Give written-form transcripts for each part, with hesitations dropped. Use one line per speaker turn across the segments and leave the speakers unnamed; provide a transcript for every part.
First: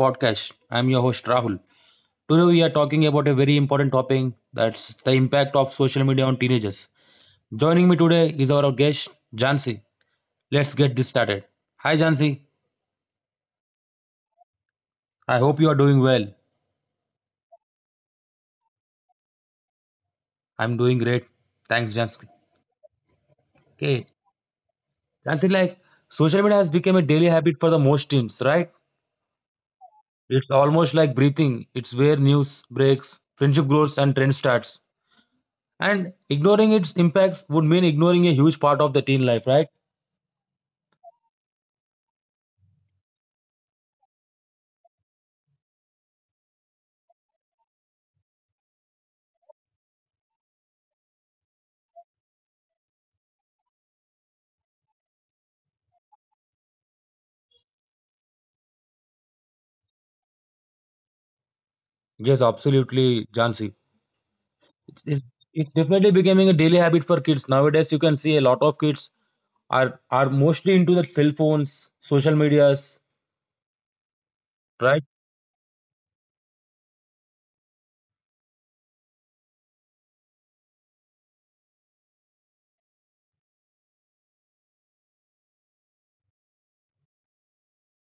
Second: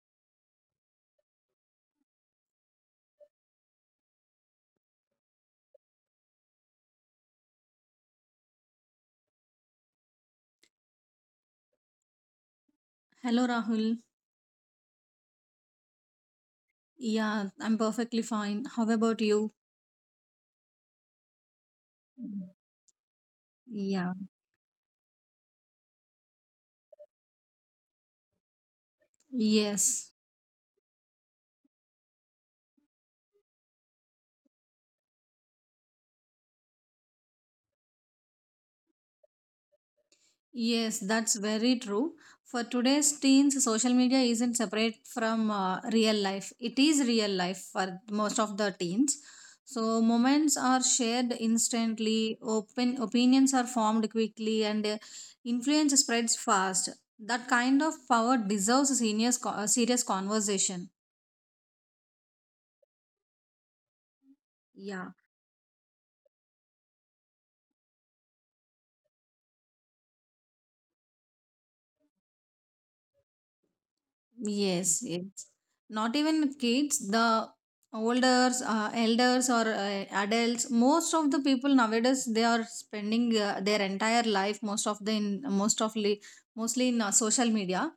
podcast. I'm your host Rahul. Today we are talking about a very important topic, that's the impact of social media on teenagers. Joining me today is our guest Jansi. Let's get this started. Hi Jansi.
Hello, Rahul.
I hope you are doing well.
Yeah, I'm perfectly fine. How about you?
I'm doing great. Thanks Jansi. Okay.
Yeah.
Jansi, like, social media has become a daily habit for the most teens, right?
Yes.
It's almost like breathing. It's where news breaks, friendship grows and trend starts. And ignoring its impacts would mean ignoring a huge part of the teen life, right?
Yes, that's very true. For today's teens, social media isn't separate from real life. It is real life for most of the teens. So moments are shared instantly, open opinions are formed quickly, and influence spreads fast. That kind of power deserves a serious, a serious conversation.
Yes, absolutely, Jansi.
Yeah.
It's, it's definitely becoming a daily habit for kids. Nowadays, you can see a lot of kids are mostly into the cell phones, social medias, right?
Yes, yes. Not even kids, the elders, elders or adults. Most of the people nowadays they are spending their entire life most of the in mostly in social media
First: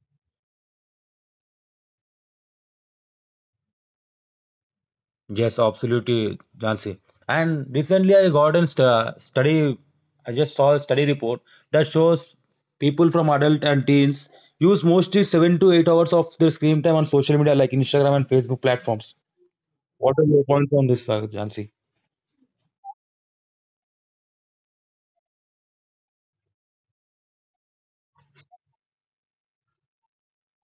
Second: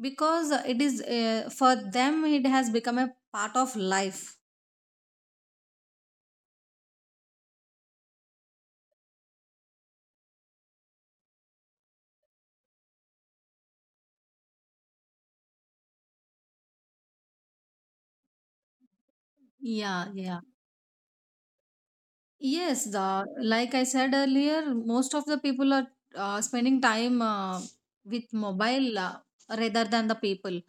because it is for them it has become a part of life.
Yes, absolutely, Jansi. And recently, I got a st- study, I just saw a study report that shows people from adult and teens use mostly 7 to 8 hours of their screen time on social media like Instagram and Facebook platforms.
Yeah,
What are
yeah.
your points on this, Jansi?
Yes, the like I said earlier, most of the people are spending time with mobile rather than the people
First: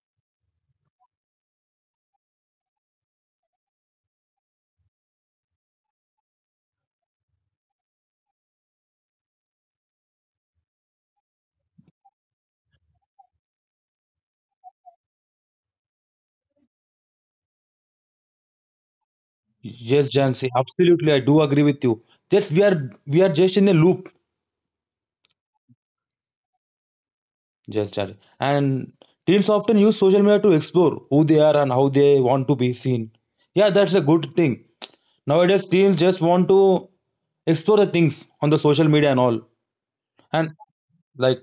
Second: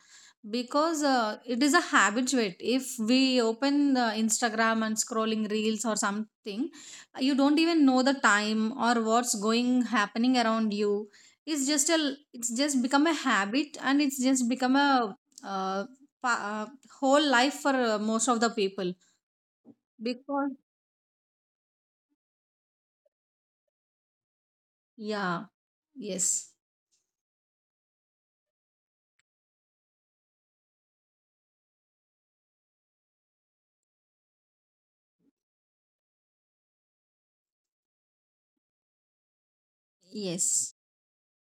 because it is a habituate. If we open Instagram and scrolling reels or something, you don't even know the time or what's going happening around you. It's just a it's just become a habit and it's just become a uh, pa- uh, whole life for most of the people
Yes, Jansi,
because
absolutely. I do agree with you. Just we are just in a loop,
yeah, yes.
just Jansi. And teens often use social media to explore who they are and how they want to be seen. Yeah, that's a good thing. Nowadays, teens just want to explore the things on the social media and all. And
Yes.
like,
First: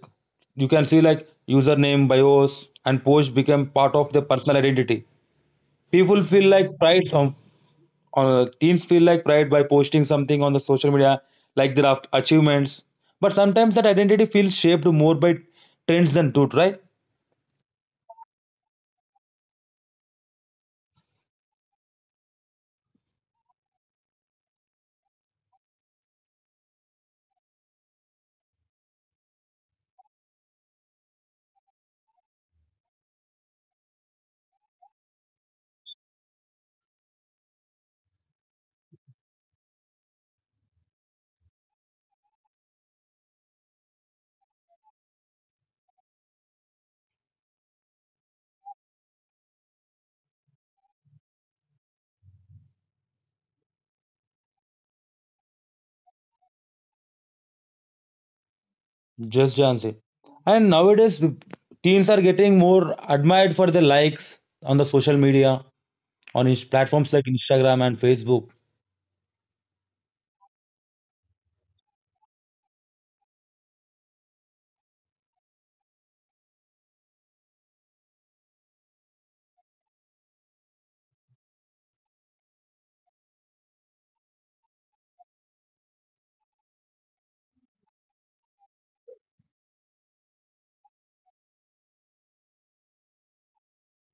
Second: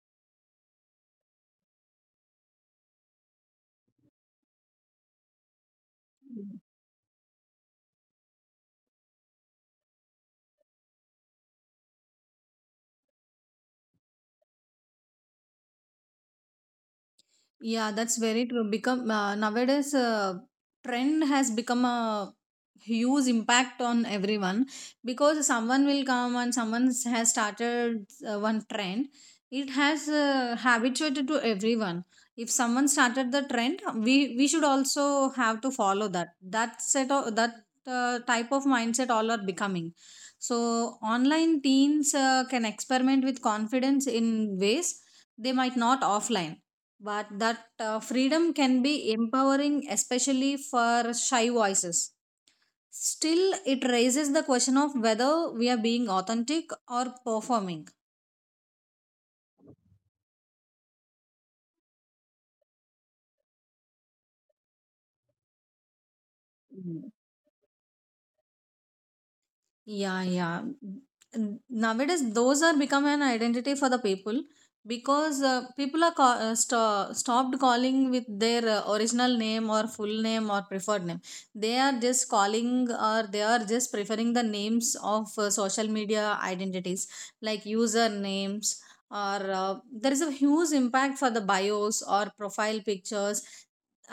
you can see, like, username, bios, and post become part of their personal identity. People feel like pride, some teens feel like pride by posting something on the social media like their achievements, but sometimes that identity feels shaped more by trends than truth, right?
Yeah, that's very true. Become nowadays, trend has become a huge impact on everyone because someone will come and someone has started one trend. It has habituated to everyone. If someone started the trend, we should also have to follow that. That set of that type of mindset all are becoming. So online teens can experiment with confidence in ways they might not offline, but that freedom can be empowering, especially for shy voices. Still, it raises the question of whether we are being authentic or performing.
Just Jansi. And nowadays teens are getting more admired for their likes on the social media, on his platforms like Instagram and Facebook.
Yeah, yeah. Mm, nowadays, those are become an identity for the people because people are stopped calling with their original name or full name or preferred name. They are just calling or they are just preferring the names of social media identities like usernames or there is a huge impact for the bios or profile pictures,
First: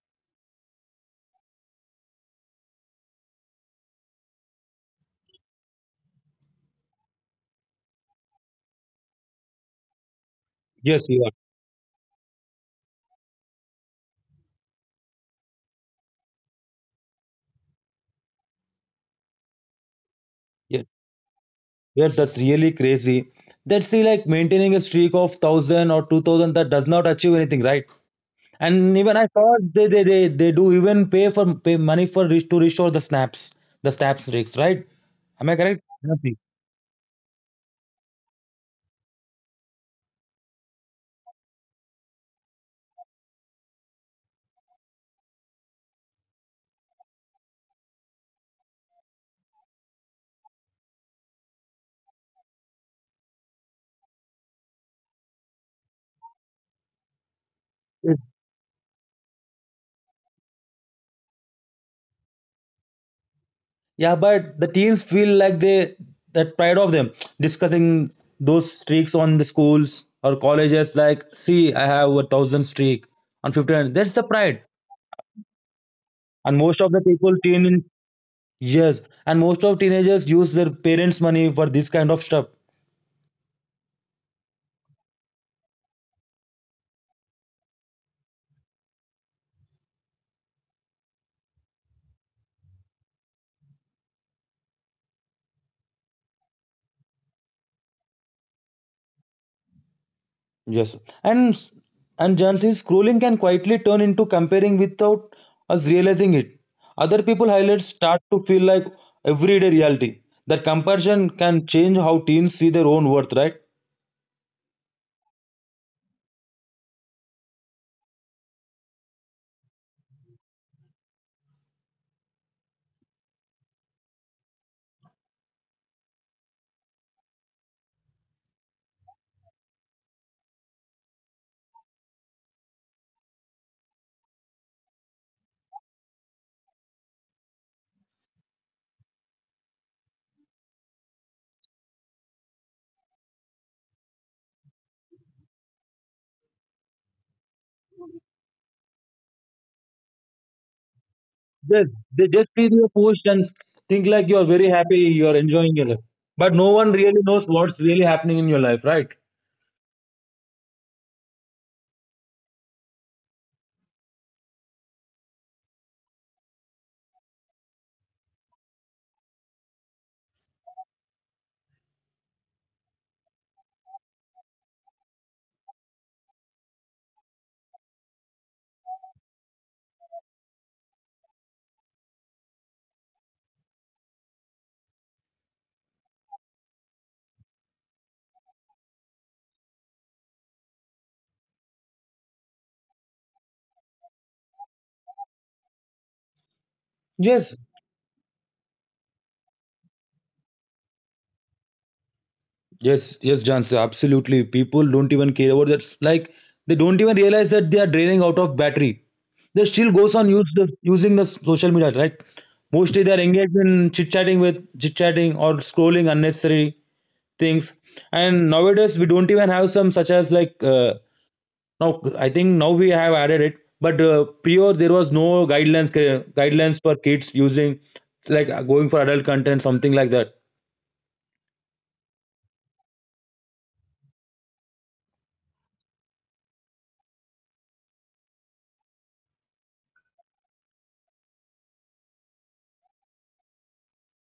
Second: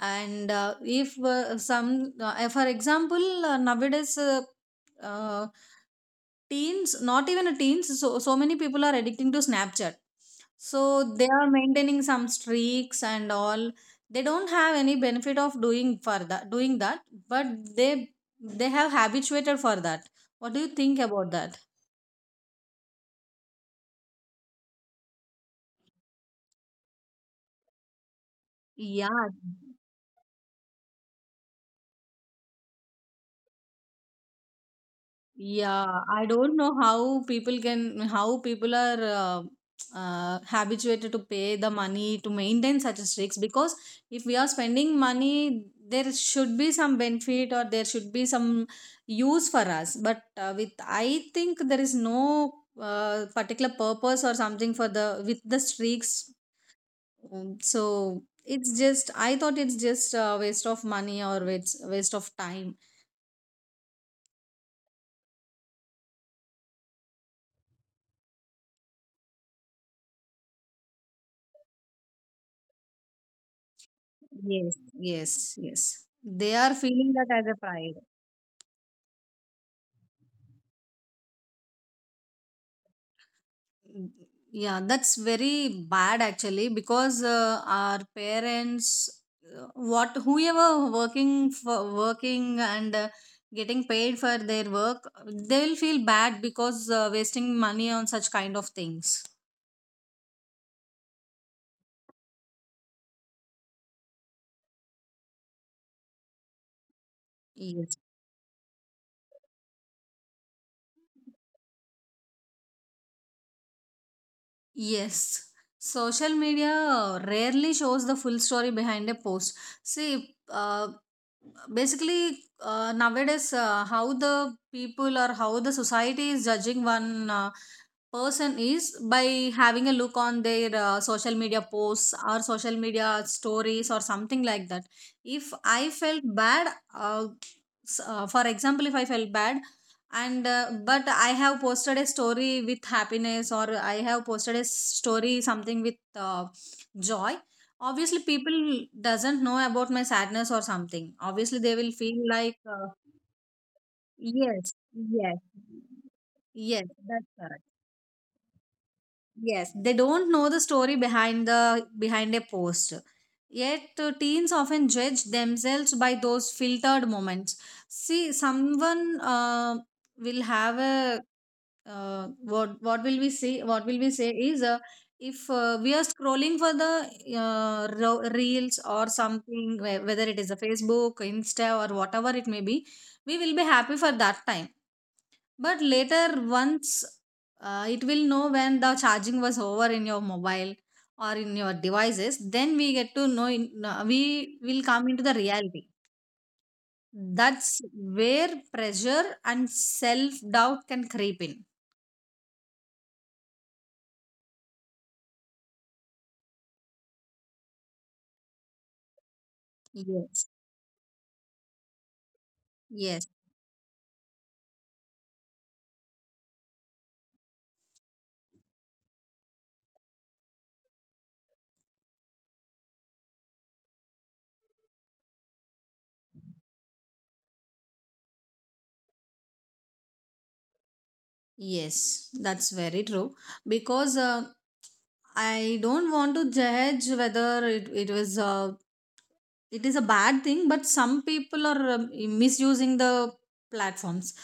and if some for example nowadays uh, teens, not even a teens, so so many people are addicting to Snapchat, so
Yes, you
they
are.
are maintaining some streaks and all. They don't have any benefit of doing for that, doing that, but they they have habituated for that. What do you
Yes,
think about that?
yes, that's really crazy. That's, see, like maintaining a streak of 1000 or 2000, that does not achieve anything, right? And
Yeah,
even I thought they do even pay money for to restore the snaps rigs, right? Am I correct?
yeah, I
Nothing.
don't know how people can, how people are habituated to pay the money to maintain such a streaks, because if we are spending money, there should be some benefit or there should be some use for us. But I think there is no particular purpose or something for the, with the streaks. Mm, so it's just, I thought it's just a waste of money or waste, waste of time.
Yeah, but the teams feel like they, that pride of them, discussing those streaks on the schools or colleges. Like, see, I have a thousand streak on 15. That's the pride,
Yes, yes, yes.
and
They are
most of the
feeling that
people
as a
teen.
pride.
Yes, and most of teenagers use their parents' money for this kind of stuff.
Mm, yeah, that's very bad actually because our parents, what whoever working for working and getting paid for their work, they will feel bad because wasting money on such kind of things.
Yes, and Jansi, scrolling can quietly turn into comparing without us realizing it. Other people highlights
Yes.
start to feel like everyday reality. That comparison can change how teens see their own worth, right?
Yes, social media rarely shows the full story behind a post. See, basically, nowadays, how the people or how the society is judging one person is by having a look on their social media posts or social media stories or something like that. If I felt bad, uh, s- For example, if I felt bad, and but I have posted a story with happiness, or I have posted a story something with joy, obviously people doesn't know about my sadness or something. Obviously they
Yes,
will feel
they just
like
see your post and think like you are very
yes,
happy, you
yes,
are enjoying your life. But no
yes,
one really
that's
knows
correct.
what's really happening in your life, right?
Yes, they don't know the story behind the behind a post. Yet, teens often judge themselves by those filtered moments. See, someone will have a what will we see what will we say is if we are scrolling for the reels or something, whether it is a Facebook, Insta, or whatever it may be, we will be happy for that time, but later, once it will know when the charging was over in your mobile or in your devices, then we get to know we will come into the reality.
Yes.
That's where pressure and self doubt can creep in.
Yes, yes, Jansi, absolutely. People don't even care about that. Like, they don't even realize that they are draining out of battery. They still goes on
Yes,
using the social media. Like, mostly they
yes.
are engaged in chit chatting or scrolling unnecessary things. And nowadays we don't even have some such as like now. I think now we have added it, but prior there was no guidelines, guidelines for kids using, like, going for adult content, something like that.
Yes, that's very true. Because I don't want to judge whether it was it is a bad thing, but some people are misusing the platforms,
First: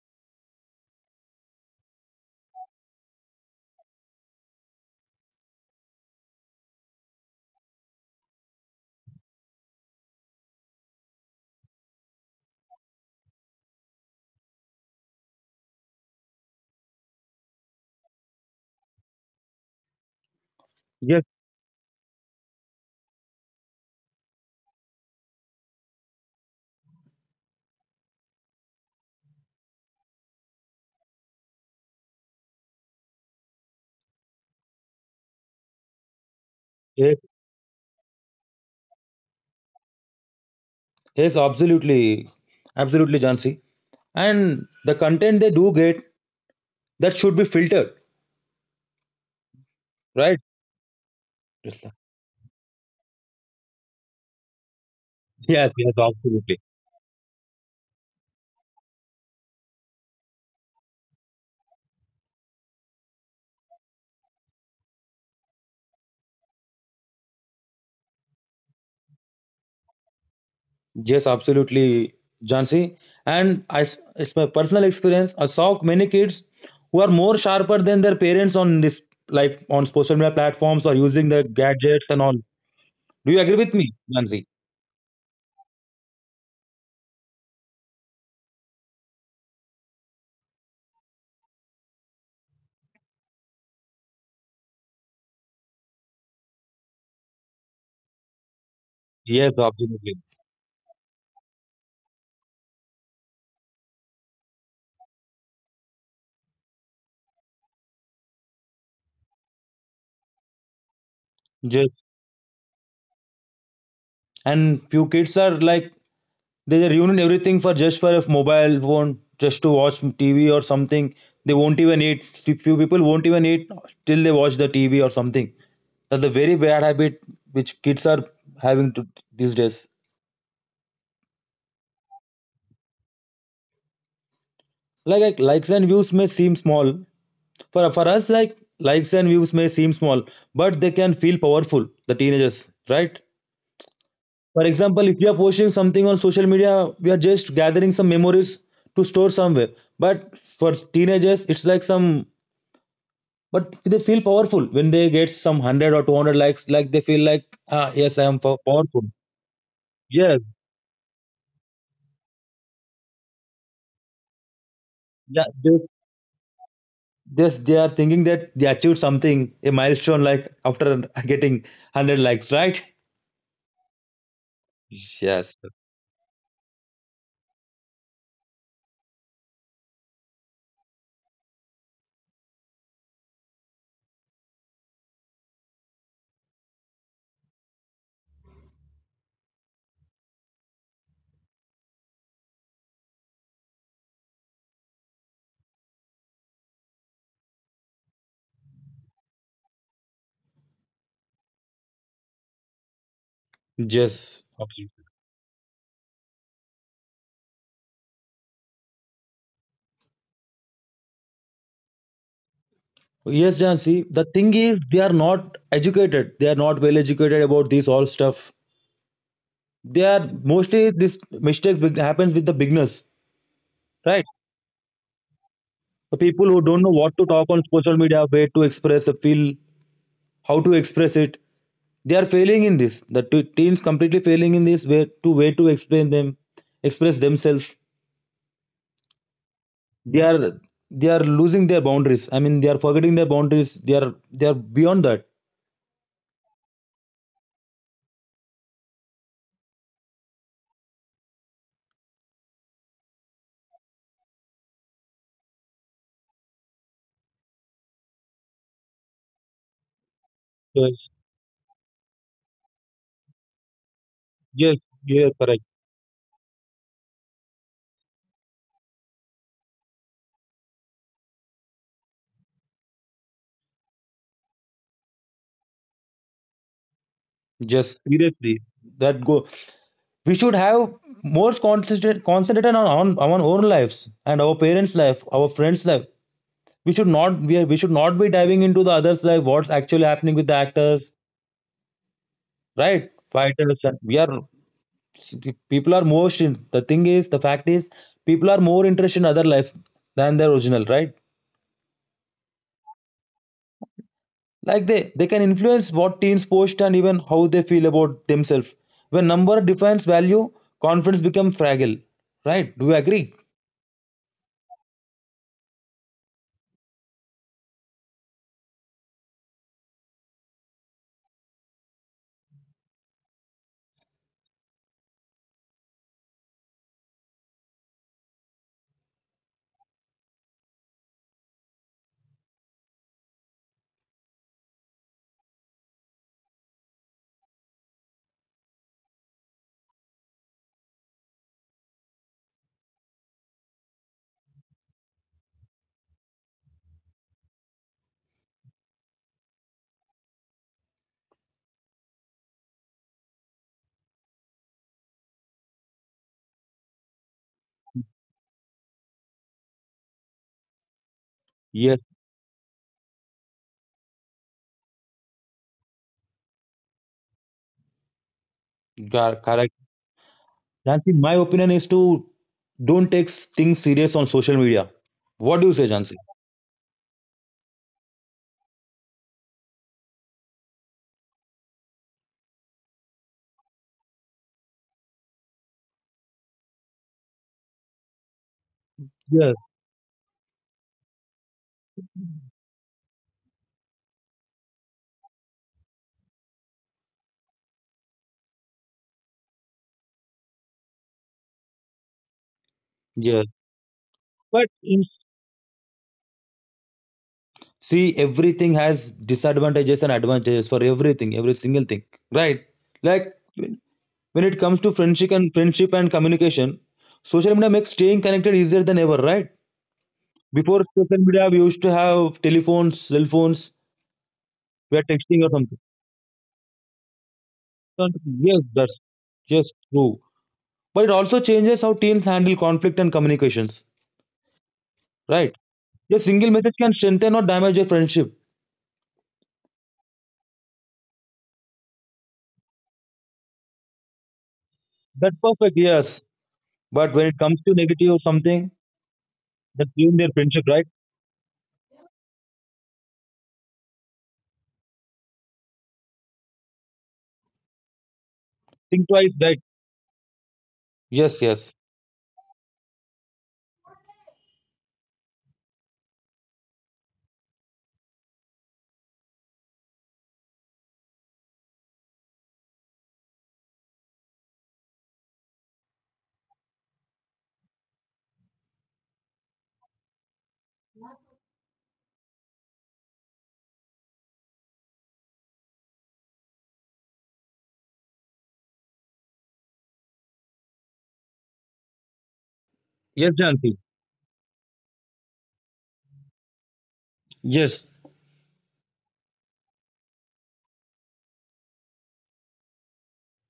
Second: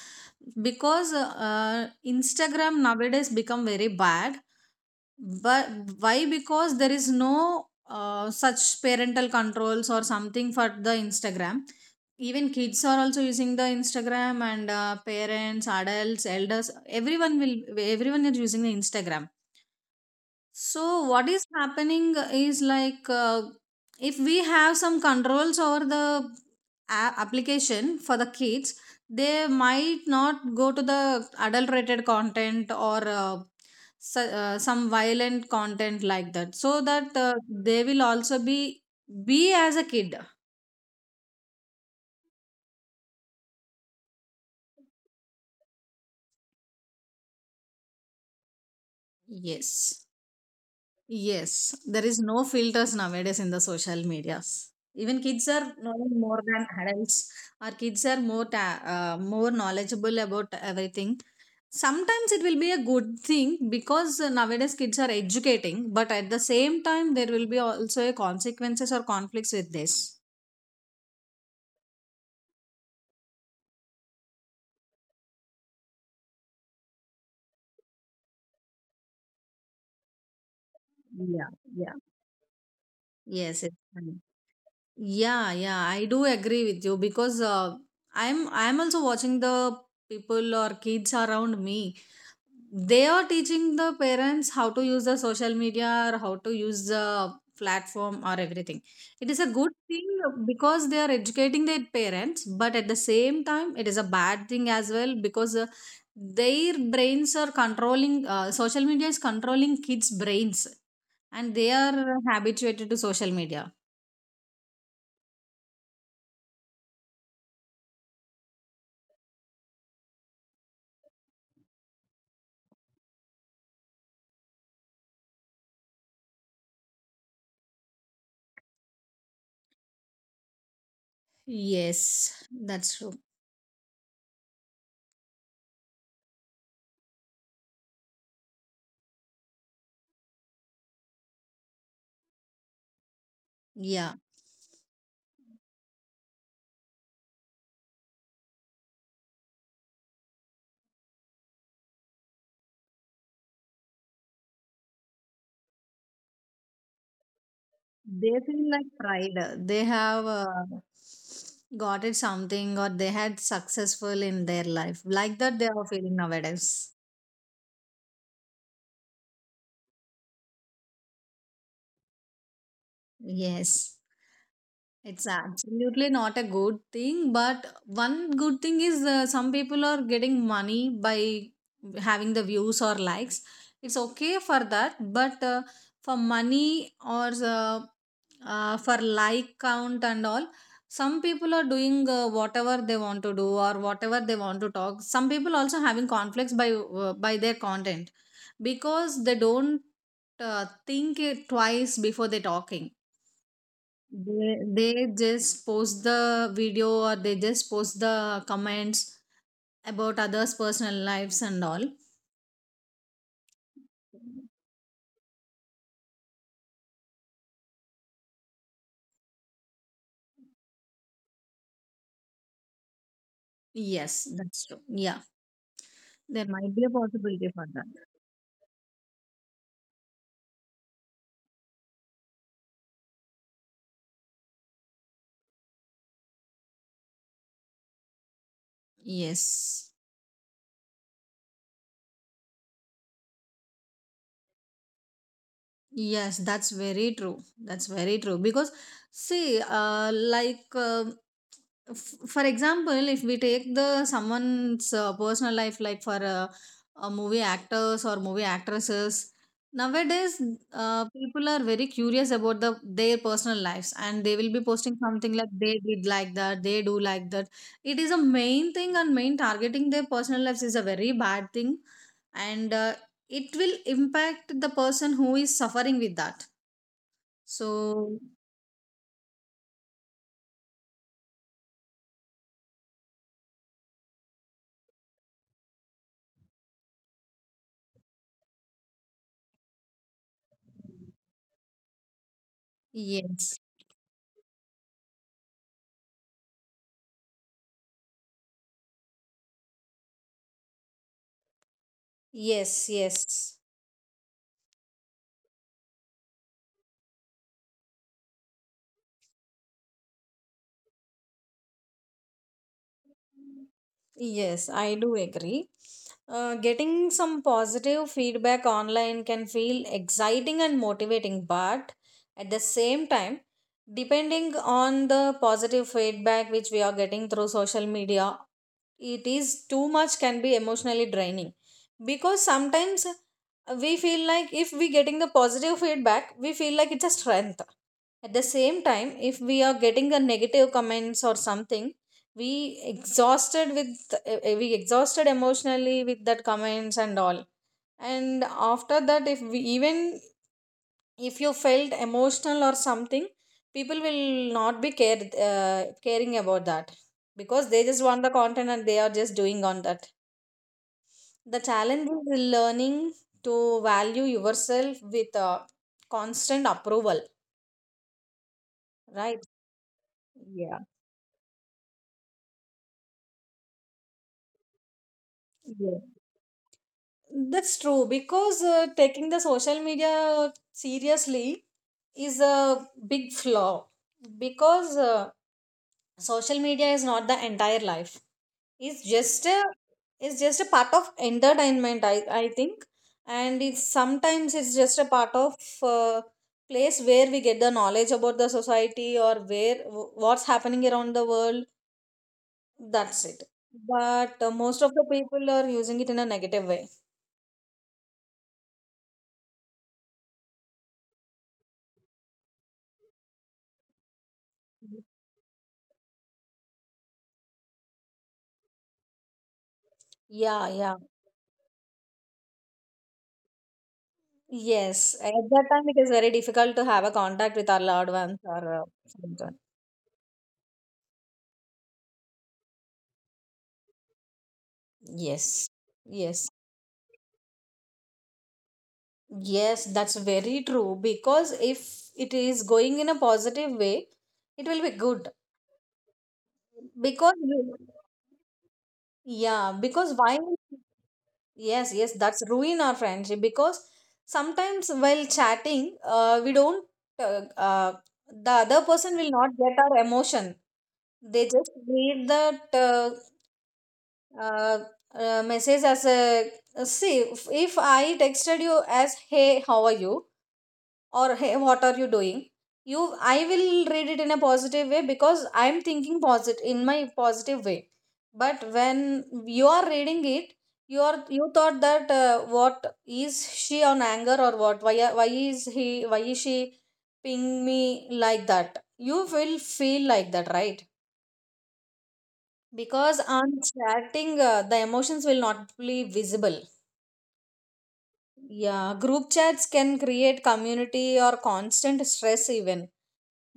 because Instagram nowadays become very bad. But why? Because there is no such parental controls or something for the Instagram. Even kids are also using the Instagram, and parents, adults, elders, everyone will everyone is using the Instagram. So, what is happening is like if we have some controls over the application for the kids, they might not go to the adulterated content or some violent content like that, so that
Yes.
they will also be as a kid.
Yes, absolutely. Absolutely, Jansi. And the content they do get, that should be filtered,
Yes.
right?
Yes,
Yes, sir.
there is no filters nowadays in the social medias. Even kids
Yes,
are
yes,
knowing more
absolutely.
than adults. Our kids are more knowledgeable about everything. Sometimes it will be a good thing because nowadays kids are educating, but at the same time there will be also a consequences or conflicts with this.
Yes, absolutely, Jansi. And it's my personal experience. I saw many kids who are more sharper than their parents on this, like on social media platforms or using the
Yeah, yeah.
gadgets and all. Do you agree
Yes, it's
with me,
fine.
Jansi?
Yeah, yeah, I do agree with you because I'm also watching the people or kids around me. They are teaching the parents how to use the social media or how to use the platform or everything. It is a
Yes,
good thing
absolutely.
because they are educating their parents, but at the same time it is a bad thing as well, because their brains are controlling social media is controlling kids brains, and they are habituated to social media.
And few kids are like, they are ruin everything for just for a mobile phone, just to watch TV or something. They won't even eat, few people won't even eat till they watch the TV or something. That's a very bad habit which kids are having to, these days.
Yes, that's true.
Like, likes and views may seem small for us, like, likes and views may seem small, but they can feel powerful the teenagers, right?
Yeah,
For example, if we are posting something on social media, we are just gathering some memories to store somewhere. But for teenagers, it's like some. But they feel powerful when they get some 100 or 200 likes. Like they feel like, ah, yes, I
they
am
feel like
powerful.
pride. They have
Yes,
got it something, or they had successful in their life, like
yeah,
that they are feeling nowadays.
yes, they are thinking that they achieved something, a milestone. Like after getting 100 likes, right?
Yes, it's
Yes,
absolutely not a good thing, but one good thing is some people are getting money by having the views or likes. It's okay for that, but for money or uh, for like count and all, some people are doing whatever they want to do or whatever they want to talk. Some people also having conflicts by their content, because they don't think it twice before they talking.
yes.
They
Absolutely.
just post the video, or they just post the comments about others personal lives and all.
Yes, Jansi. The thing is, they are not educated. They are not well educated about this all stuff. They are mostly, this mistake happens with the beginners,
Yes,
right?
that's true. Yeah,
The
there
people who
might be
don't
a
know what to
possibility
talk on
for that.
social media, where to express a feel, how to express it. They are failing in this. The teens completely failing in this way to, way to explain them, express themselves.
Yes.
They are they are losing their boundaries. I mean, they are forgetting their boundaries. They are beyond that.
Yes, that's very true. That's very true. Because, see, for example, if we take the someone's personal life, like for movie actors or movie actresses, nowadays
Yes,
people are very curious about the their personal lives, and they will be
yes,
posting
you
something
are
like
correct.
they did like that, they do like that. It is a main thing, and main targeting their personal lives is a very bad thing, and it will impact the person who is suffering with that.
Just,
So,
seriously, that go, we should have more concentrate concentrated on our own lives and our parents life, our friends life. We should not be diving into the others life, what's actually happening with the actors, right,
yes,
fighters. And we are, people are more in, the thing is, the fact is, people are more interested in other life than their original, right?
yes, yes,
Like, they can influence what teens post and even how they feel about themselves. When number defines value, confidence becomes fragile, right? Do you agree?
yes, I do agree. Getting some positive feedback online can feel exciting and motivating, but at the same time, depending on the positive feedback which we are getting through social media, it is too much can be emotionally draining, because sometimes we feel like if we getting the positive feedback, we feel like it's a strength. At the same time, if we are getting a negative comments or something, we exhausted with we exhausted emotionally with that comments and all. And after that, if we even if you felt emotional or something, people will not be care caring about that, because they just want the content and they are just doing on that. The
Yes.
challenge is learning to value yourself with constant approval, right?
Correct.
Yeah.
Jansi, my opinion is to don't take things serious on social media. What do you say, Jansi?
That's true, because taking the social media seriously is a big flaw, because social media is not the entire life. It's just
Yes,
a it's just a part of entertainment, I think, and it's sometimes it's just a part of uh, place where we get the knowledge about the society or what's happening around the world. That's it.
yes.
But
But
most of the
in
people are using it in a negative way.
See, everything has disadvantages and advantages for everything, every single thing, right? Like, when it comes to friendship and communication, social media makes staying connected easier than ever, right?
Yeah,
Before
yeah.
social media, we used to have telephones, cell phones,
Yes,
we are
at
texting or
that
something.
time it is very difficult to have a contact with our loved ones or
Yes, that's
someone.
just true. But it also changes how teens handle conflict and communications, right?
Yes,
Your
yes,
single message can strengthen or damage your friendship.
yes, that's very true, because if it is going in a positive way, it will be good
That's perfect, yes. But when
because
it comes to negative or something,
yeah,
that's
because
ruin their
why?
friendship, right?
Yes, yes, that's ruin our friendship because sometimes while chatting, we don't uh, uh, the other
Think
person will
twice,
not
right?
get our emotion. They
Yes,
just
yes.
read that. Uh, message as a see, if I texted you as, "Hey, how are you?" Or, "Hey, what are you doing?" you I will read it in a positive way because I'm thinking positive in my positive way. But when you are reading it, you thought that, "What is she on anger or what? Why is he? Why is she ping me?" Like that. You will feel like that, right? Because
Yes,
on
Janti.
chatting, the emotions will not be visible.
Yes.
Yeah, group chats can create community or constant stress, even.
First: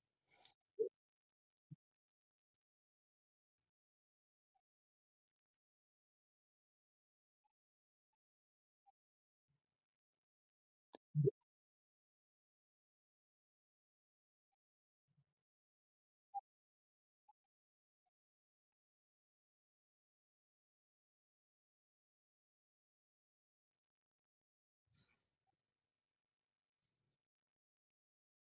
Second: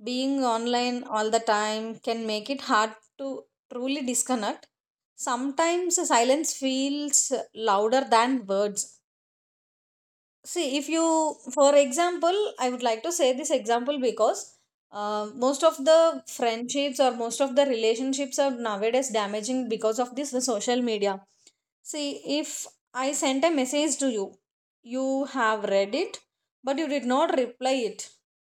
Being online all the time can make it hard to truly disconnect. Sometimes silence feels louder than words. See, if you, for example, I would like to say this example because most of the friendships or most of the relationships are nowadays damaging because of this social media. See, if I sent a message to you, you have read it, but you did not reply it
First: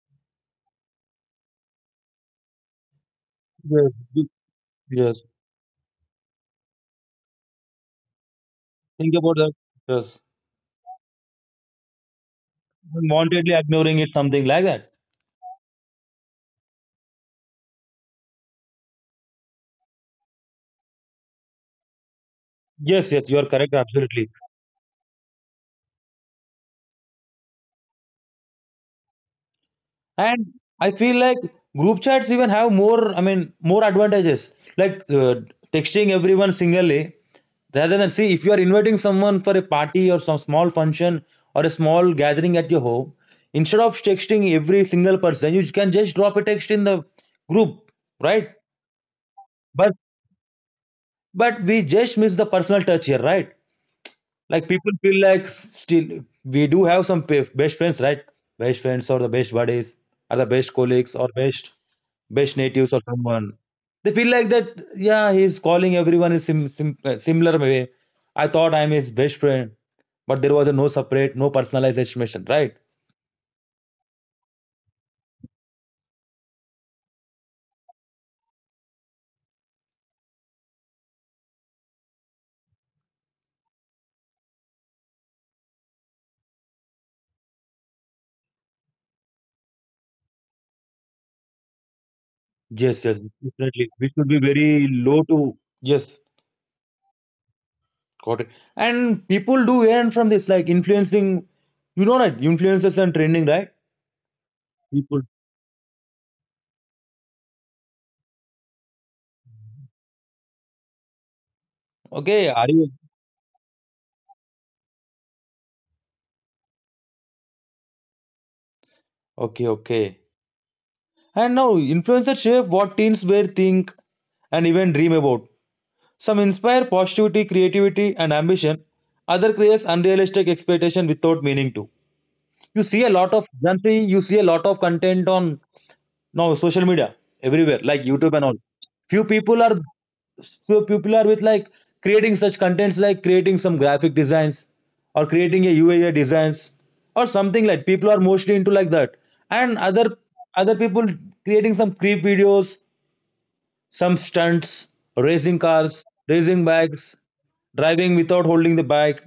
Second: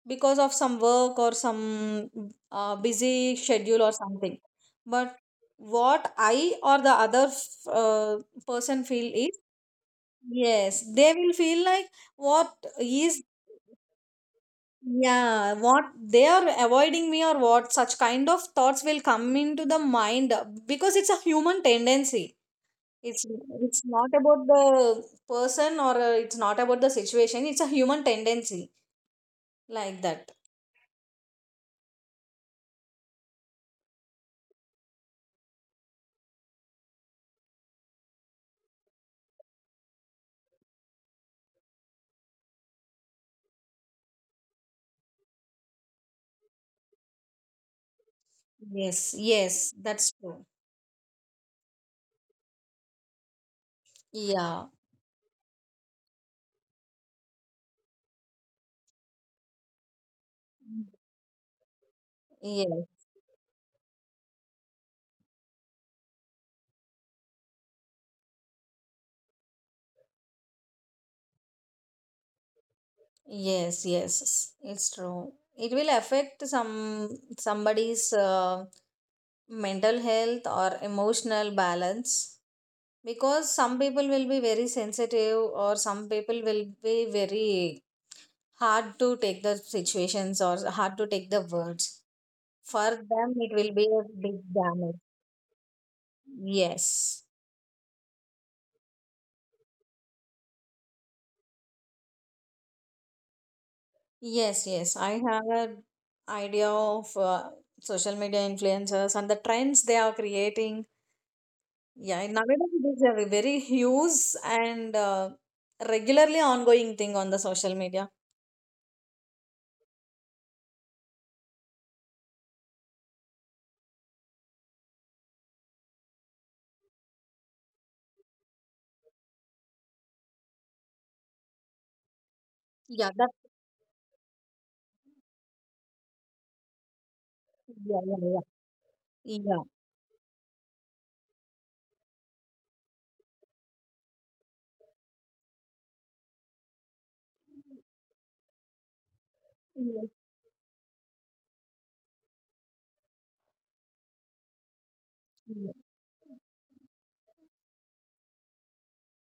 because of some work or some busy schedule or
Yes.
something. But
Yes.
what I or the other uh, person feel
Think
is,
about that. Yes.
yes, they will feel like, what is,
Unwantedly ignoring it, something like that.
yeah, what, they are avoiding me, or what, such kind of thoughts will come into the mind because it's a human tendency.
Yes,
It's
yes, you are correct,
it's not
absolutely.
about the person, or it's not about the situation. It's a human tendency like that.
And I feel like group chats even have more, I mean, more advantages. Like, texting everyone singly, rather than, see, if you are inviting someone for a party or some small function or a small gathering at your home, instead of texting every single person, you can just drop a text in the group, right?
Yes, yes,
But
that's true.
but we just miss the personal touch here, right? Like,
Yeah,
people feel like still we do have some best friends, right? Best friends or the best buddies or the best colleagues or best natives or
yes,
someone, they feel like that. Yeah, he's calling everyone in similar way, I thought I'm his best friend, but there was a no separate, no personalized estimation, right?
yes, yes, it's true. It will affect somebody's mental health or emotional balance, because some people will be very sensitive, or some people will be very hard to take the situations or hard to take the words. For
Yes, yes,
them, it will
definitely
be a
we should be
big
very
damage.
low to. Yes.
Yes,
Got it. And people do earn from this, like influencing, you know, right? Influencers and trending, right?
yes, yes, I
People.
have an idea of social media influencers and the trends they are creating. Yeah, and
Okay, are
nowadays
you?
it is a very huge and regularly ongoing thing on the social media.
Okay, okay. And now influencers shape what teens wear, think, and even dream about. Some inspire positivity, creativity, and ambition. Other creates unrealistic expectation without meaning to. You see a
Yeah,
lot
that's
of, generally you see a lot of content on now social media everywhere,
yeah,
like YouTube
yeah,
and all. Few
yeah, yeah.
people are Few people are with, like, creating such contents like creating some graphic designs or creating a UI designs or something, like people are mostly into like that. And
Yes,
other people creating some creep videos, some stunts, racing cars, racing bikes, driving without holding the bike.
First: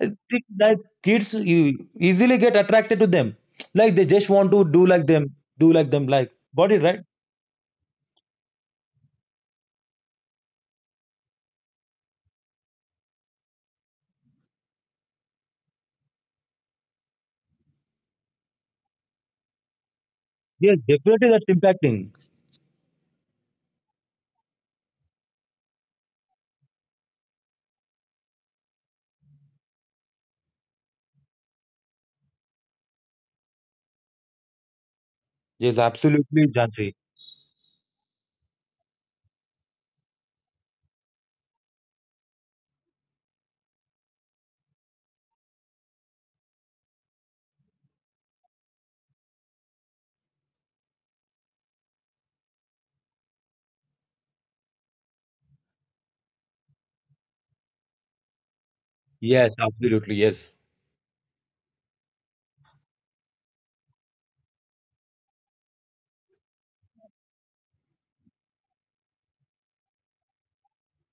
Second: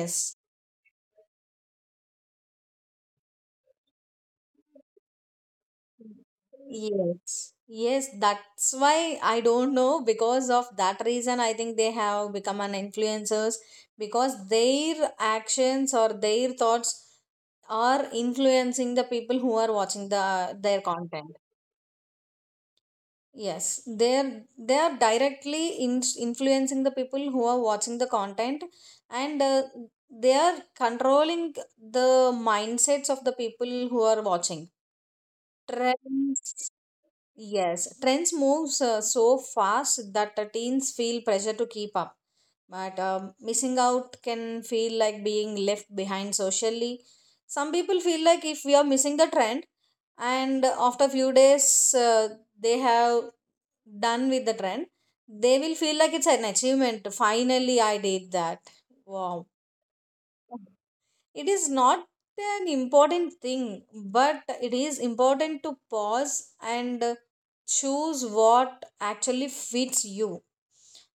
I think that kids, you easily get attracted to them. Like, they just want to do like them, like body,
yes,
right?
yes. Yes, that's why, I don't know. Because of that reason, I think they have become an influencers, because their actions or their thoughts are influencing the people who are watching the
Yes,
their
definitely
content.
that's impacting.
Yes, they are directly influencing the people who are watching the content, and they are controlling the mindsets of the people who are watching.
Yes, absolutely,
Trends,
Jansi.
yes, trends moves so fast that the teens feel pressure to keep up. But missing out can feel like being left behind socially. Some people feel like, if we are missing the trend, and after a few days they have done with the trend, they will feel like it's an achievement. Finally, I did that. Wow.
Yes, absolutely, yes.
It is not an important thing, but it is important to pause and choose what actually fits you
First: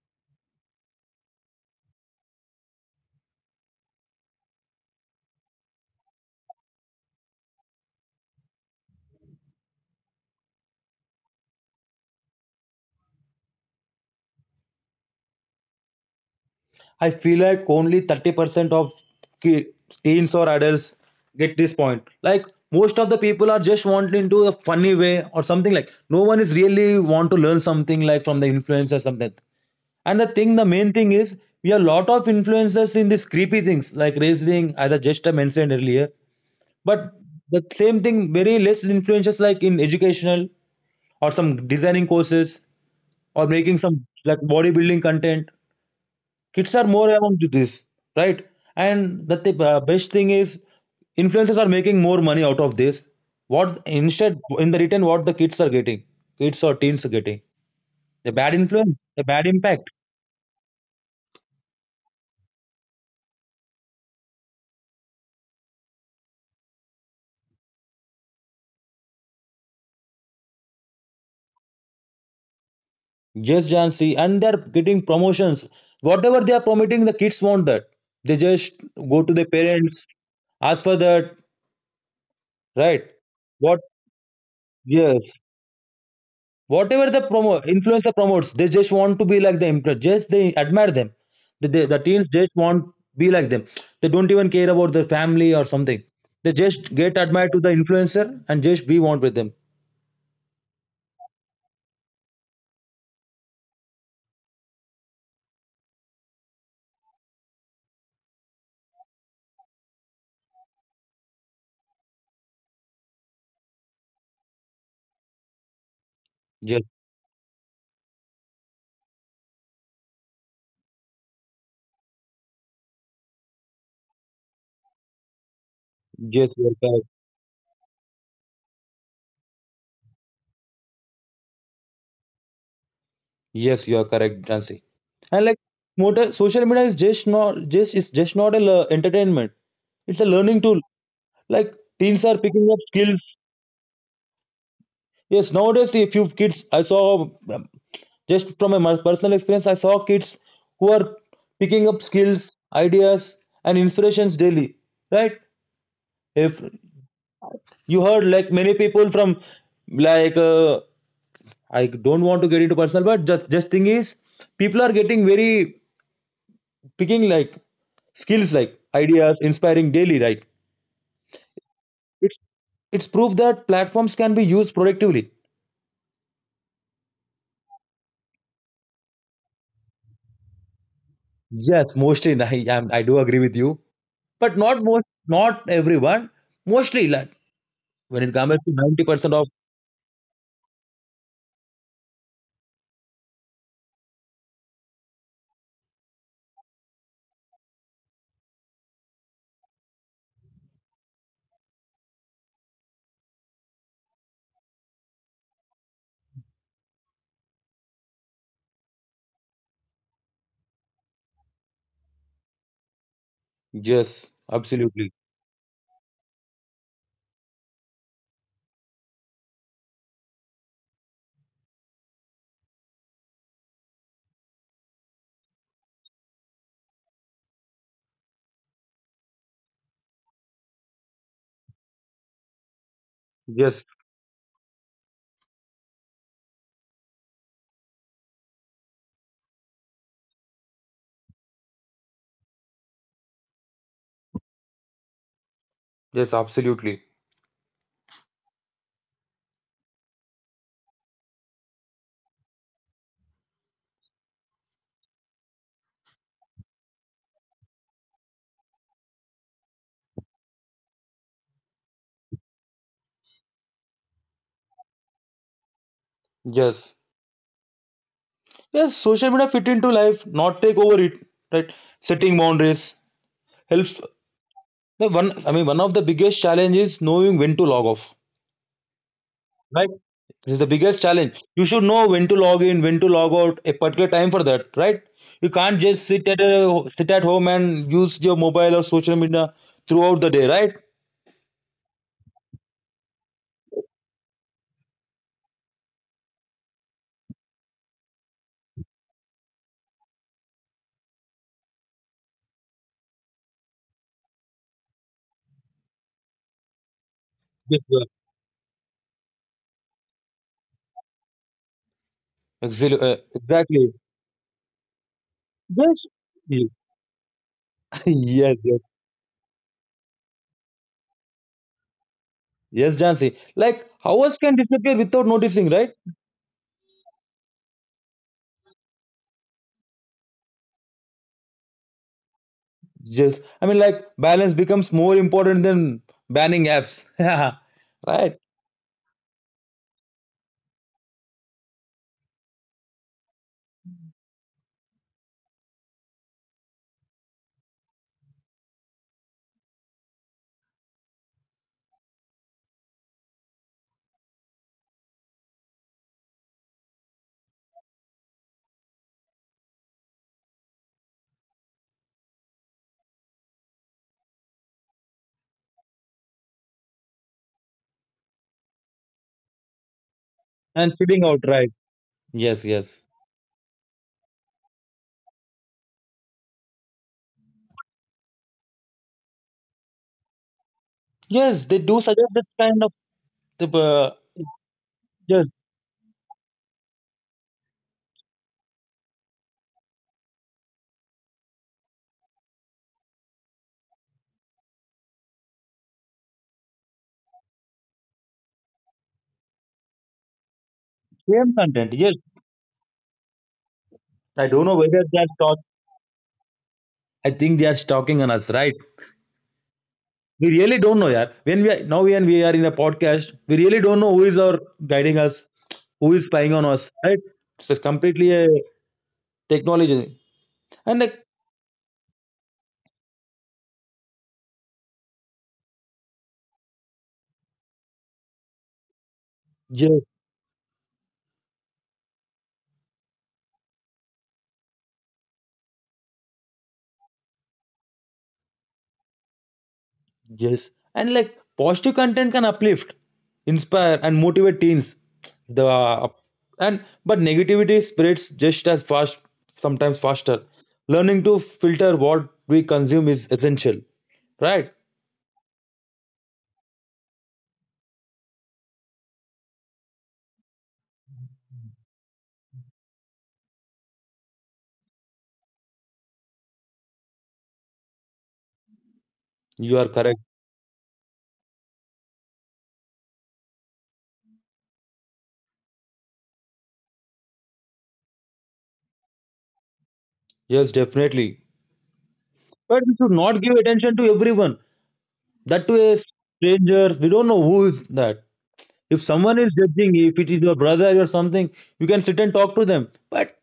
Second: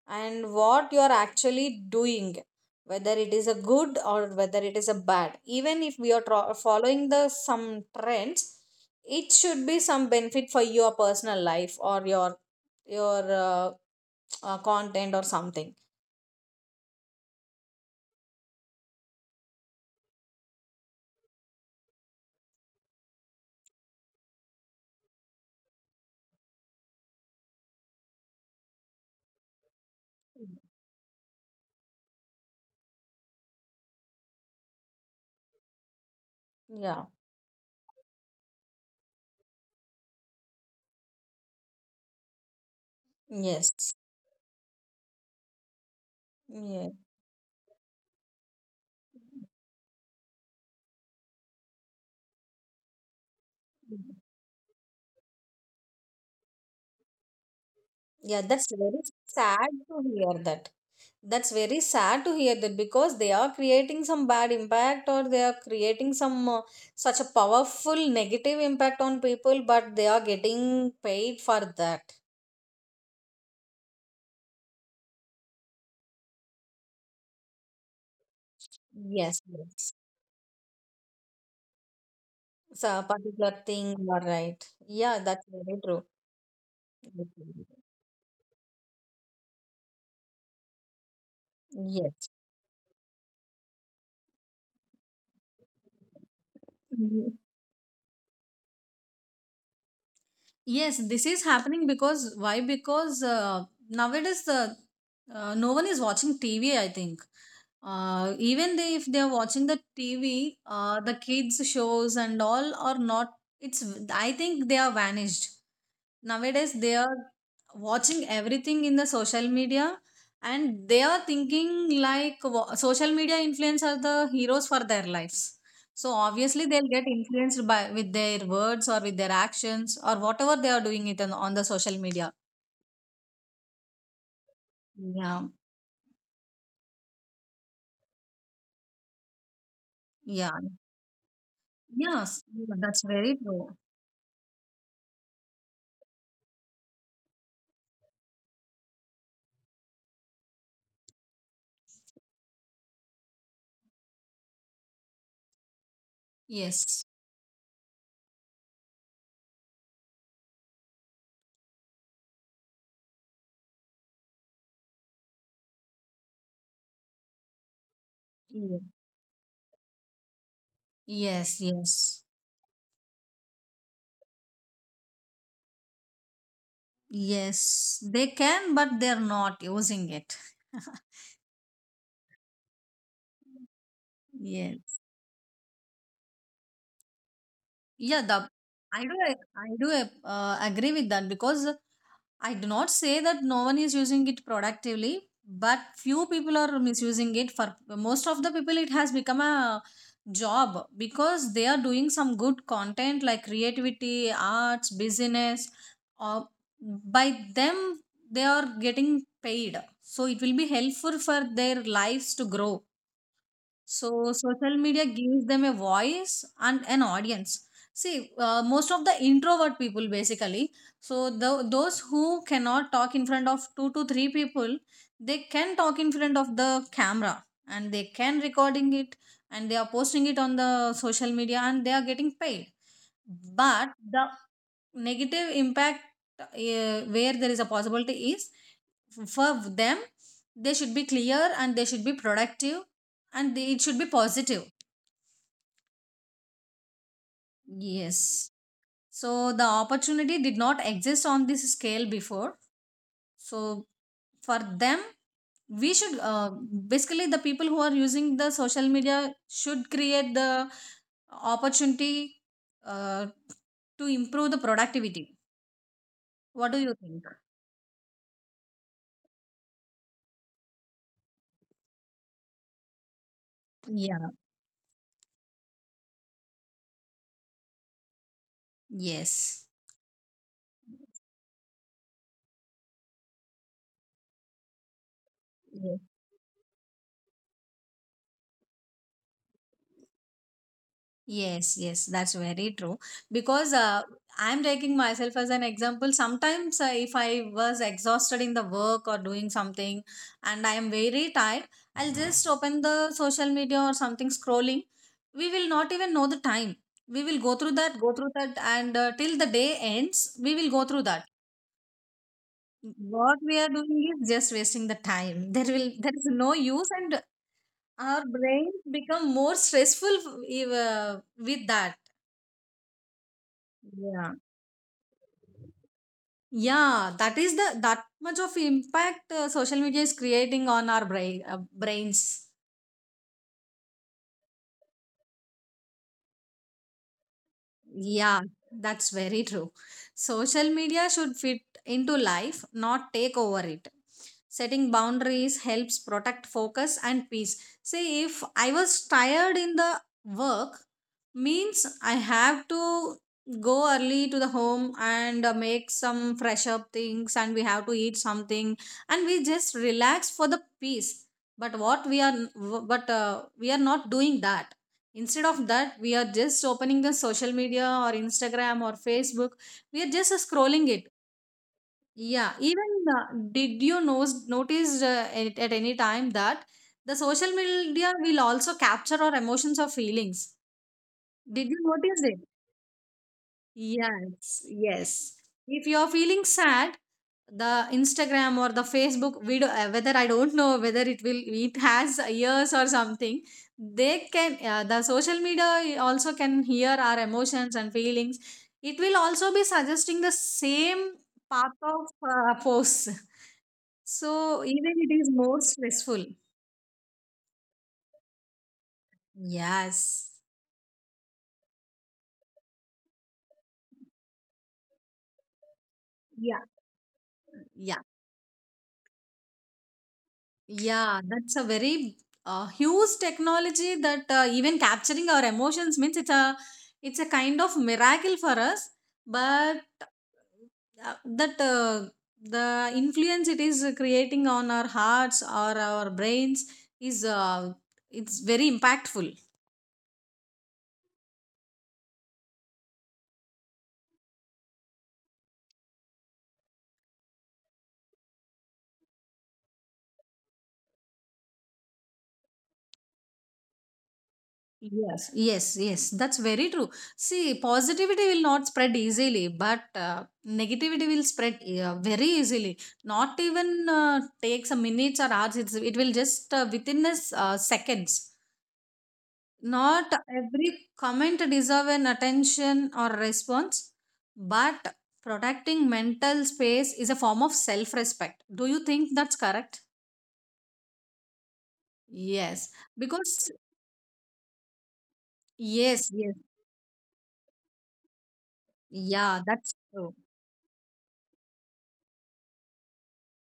and what you are actually doing, whether it is a good or whether it is a bad. Even if we are following the some trends, it should be some benefit for your personal life or your uh, content or something.
I feel like only 30% of ki- teens or adults get this point. Like, most of the people are just wanting to a funny way or something, like no one is really want to learn something, like from the influencers something. And the thing, the main thing is, we have a lot of influencers in these creepy things like wrestling, as I just mentioned earlier.
Yeah,
But the same thing, very less influencers like in educational or some designing courses or making
yes,
some like bodybuilding content, kids are
yeah,
more around to this, right? And the best thing is influencers are making more money out of this. What instead, in the return, what the kids are getting, kids or teens are getting, the
yeah,
bad
that's very
influence, the bad
sad to
impact.
hear that. That's very sad to hear that, because they are creating some bad impact, or they are creating some such a powerful negative impact on people, but they are getting paid for that.
Just Jansi and they're getting promotions. Whatever they are promoting, the kids want that. They just go to
Yes,
their
yes.
parents, ask for that,
So
right?
particular thing,
What?
you are right. Yeah,
Yes.
that's very true.
Whatever the promo influencer promotes, they just want to be like them. Just they admire them. The
Yes.
teens just want be like them. They don't even care about their family or something. They just get admired to the influencer and just be want with them.
Yes, this is happening because why? Because nowadays the no one is watching TV, I think. Even they, if they are watching the TV, the kids shows and all are not. It's, I think they are vanished. Nowadays
Yes,
they are watching everything in the social media, and they are thinking like, social media influencers are the heroes for their lives. So
yes,
obviously
you're
they'll get
correct.
influenced by with their words or with their actions or whatever they are doing it on the social media.
Yes, you're correct, Jansi.
Yeah,
And like motor, social media is just not just it's just not a le- entertainment. It's a
yeah,
learning tool. Like teens
yes,
are
yeah,
picking up
that's
skills.
very true.
Yes, nowadays a few kids I saw. Just from my personal experience, I saw kids who are picking up skills, ideas, and inspirations daily. Right? If
Yes.
you heard like many people from like, I don't want to get into personal, but just thing is, people are getting very picking like skills
Yeah.
like ideas inspiring daily. Right?
Yes, yes,
It's it's proof that platforms can be used productively.
yes, they can, but they're not using it.
Yes, mostly. And I do agree with you, but not
Yes.
most, not everyone. Mostly, like
Yeah,
when it
the
comes to ninety percent of.
I do agree with that because I do not say that no one is using it productively, but few people are misusing it. For most of the people, it has become a job because they are doing some good content like creativity, arts, business. Or by them, they are getting paid, so it will be helpful for their lives to grow. So
Yes,
social media
absolutely.
gives them a voice and an audience. See, most of the introvert people basically, so those who cannot talk in front of two to three people, they can talk in front of the camera, and they can recording it, and they are posting it on the social media, and they are getting paid.
Yes,
But the negative impact where there is a possibility is, for them, they should be clear, and they should be productive, and they, it should be positive.
yes, absolutely.
Yes. So the opportunity did not exist on this scale before. So for them, we should basically the people who are using the social media should create the opportunity uh, to improve the productivity. What do
Yes.
you think?
Yes, social media fit into life, not take over it, right? Setting boundaries helps.
Yeah,
The one, I mean, one of the biggest challenges is knowing when to log off,
yes.
right? This is the biggest challenge. You should know when to log in, when to log out, a particular time for that, right? You can't just sit sit at home and use your mobile or social media throughout the day, right?
Yes, yes, that's very true. Because I'm taking myself as an example. Sometimes, if I was exhausted in the work or doing something, and I am very tired, I'll just open the social media or something scrolling. We will not even know the time. We will
Yes, sir.
go through that, and till the day ends, we will go through that.
Exactly.
What we are
Exactly.
doing is just wasting the time.
Yes.
There is no use, and our
Yes.
brains
Yes.
become more stressful with that.
Yes, Jansi. Like hours
Yeah.
can disappear without noticing, right?
Yeah, that is the that much of impact social media is creating on our brains.
Yes. I mean, like balance becomes more important than banning apps. Right.
Yeah, that's very true. Social media should fit into life, not take over it. Setting boundaries helps protect focus and peace. Say, if I was tired in the work, means I have to go early to the home, and make some fresh up things, and we have to eat something, and we just relax for the peace. But what we are, but we are not doing that. Instead of that, we are just opening the social media, or Instagram, or Facebook. We are just
And
scrolling it.
sitting out, right?
Yeah.
Yes, yes.
Even uh, did you notice at any time, that the social media will also capture our emotions or feelings?
Yes,
Did
they
you
do suggest
notice
that
it?
kind of the
Yes. Yes.
yes,
If you are feeling sad, the Instagram or the Facebook we do whether I don't know whether it will, it has ears or something. They can the social media also can hear our emotions and feelings. It will also be suggesting the same
same
path
content. Yes.
of posts.
I don't
So
know
even
whether they
it
are
is
talk.
more stressful.
I think they are stalking on us, right?
Yes.
We really don't know, yeah. When we are in a podcast, we really don't know who is our guiding us, who is spying on
Yeah.
us, right? So it's
Yeah.
completely a technology. And like,
Yeah, that's a very huge technology, that even capturing our emotions means it's a kind of miracle for us. But
yes.
that the influence it is creating on our hearts or our brains is it's very impactful.
Yes. And like positive content can uplift, inspire, and motivate teens. The and but negativity spreads just as fast, sometimes faster. Learning to filter what we consume is essential. Right?
Yes, yes, yes. That's very true. See, positivity will not spread easily, but negativity will spread very easily. Not even takes a minutes or hours. It's, it will just within a seconds.
You are
Not
correct.
every comment deserve an attention or response, but protecting mental space is a form of self-respect. Do you think that's correct?
Yes, definitely.
Yes,
But we should not
because
give attention to everyone. That to a
yes, yes,
stranger, we don't know who is that. If someone
yeah,
is
that's
judging,
true.
if it is your brother or something, you can sit and talk to them. But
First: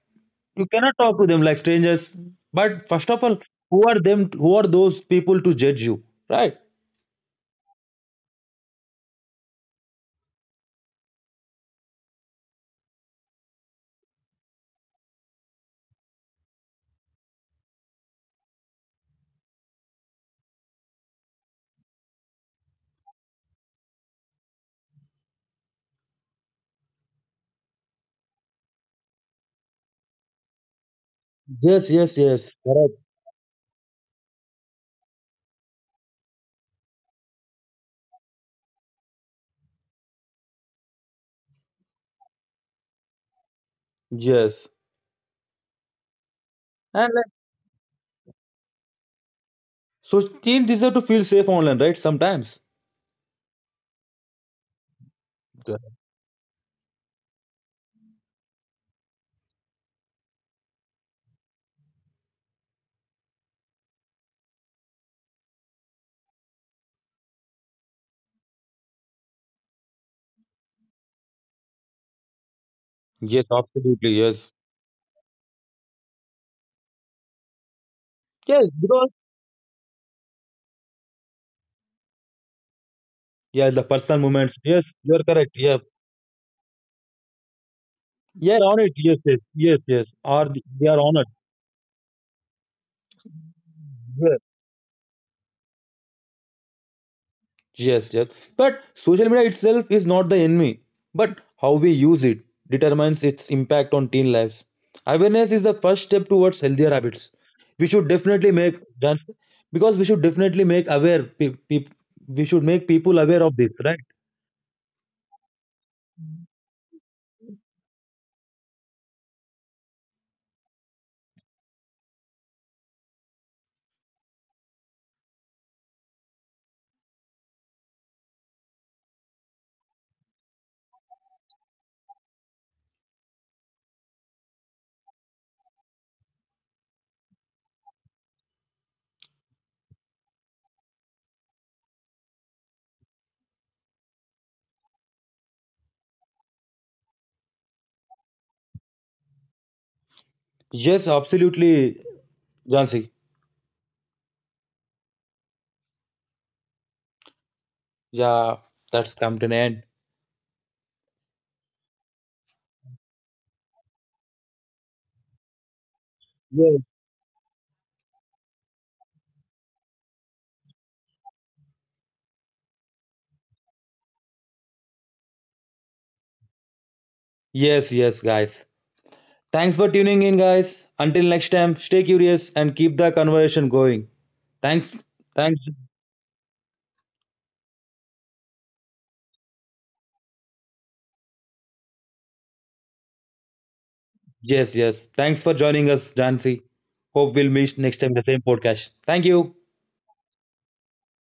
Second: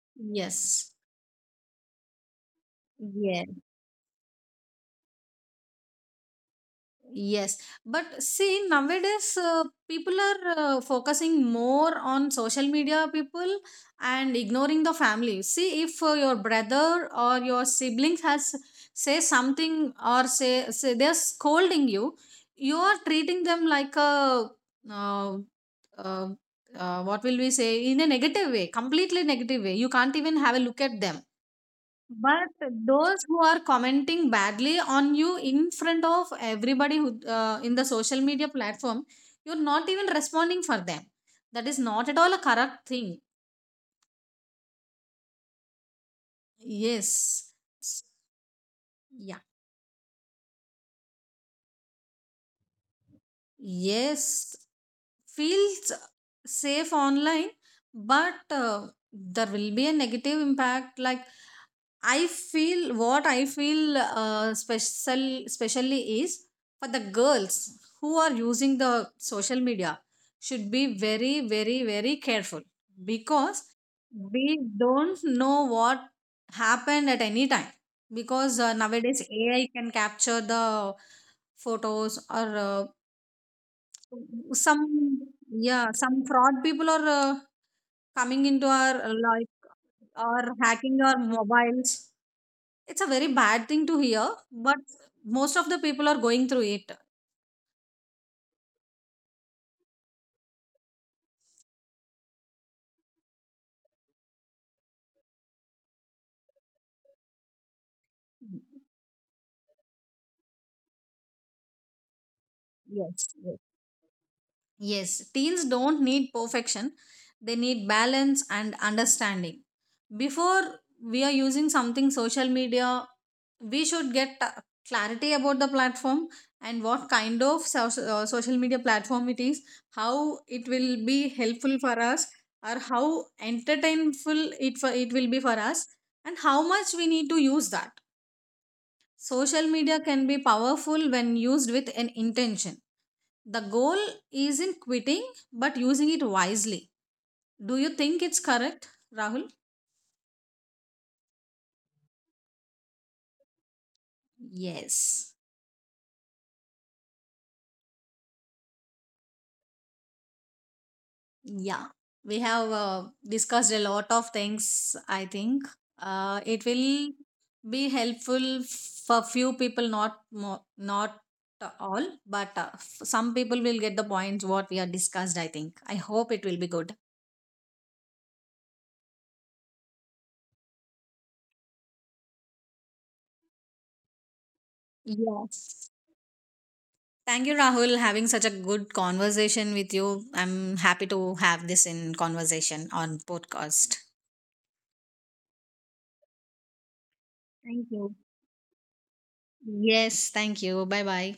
you
Yes.
cannot talk to them like strangers. But first of all,
Yeah.
who are them, who are those people to judge you, right?
Yes. But see, nowadays people are focusing more on social media people and ignoring the family. See, if your brother or your siblings has say something, or say they're scolding you, you are treating them like a uh, uh, what will we say, in a negative way, completely negative way. You can't even have a look at them.
Yes, yes,
But
yes. Correct.
those who are commenting badly on you in front of everybody who in the social media platform, you're not even responding for them. That is not at all a correct thing.
Yes, and like,
Yes.
so teens deserve to feel safe online, right? Sometimes.
Yes,
Yeah.
feels safe online, but there will be a negative impact. Like, I feel what I feel specially is, for the girls who are using the social media, should be very very very careful,
Yes,
because
absolutely, yes.
we don't know what happened at any time, because
Yes, because
nowadays AI can capture the photos, or
yeah, the personal moments,
some
yes, you are correct, yeah.
yeah, some fraud people are coming
Yeah,
into
on
our
it, yes, yes,
life,
yes, yes,
or
or they
hacking
are
our
on
mobiles. It's a very bad thing to hear,
it.
but most of the people are going through it.
Yes, yes. But social media itself is not the enemy, but how we use it determines its impact on teen lives. Awareness is the first step towards healthier habits. We should definitely make done-, because we should definitely make aware pe- pe- we should make people
Yes,
aware
yes.
of this, right?
Yes, teens don't need perfection. They need balance and understanding. Before we are using something social media, we should get clarity about the platform, and what kind of social media platform it is, how it will be helpful for us, or how entertainful it will be for us, and how much we need to use that. Social media can be powerful when used with an intention. The goal isn't quitting, but using it wisely. Do you think it's correct, Rahul?
Yes, absolutely, Jansi.
Yes.
Yeah, that's come to an end.
Yeah, we have discussed a lot of things. I think it
Yes.
will be helpful for few people, not not all, but some people will get the points what we are discussed. I think. I hope it will be good.
Yes, yes, guys. Thanks for tuning in, guys. Until next time, stay curious and keep the conversation going. Thanks. Thanks.
Yes. Thank you, Rahul, having such a good conversation with you. I'm happy to have this in conversation on podcast.
Yes, yes. Thanks for joining us, Jansi. Hope we'll
Thank
meet next
you.
time in the same podcast. Thank you.
Yes, thank you. Bye bye.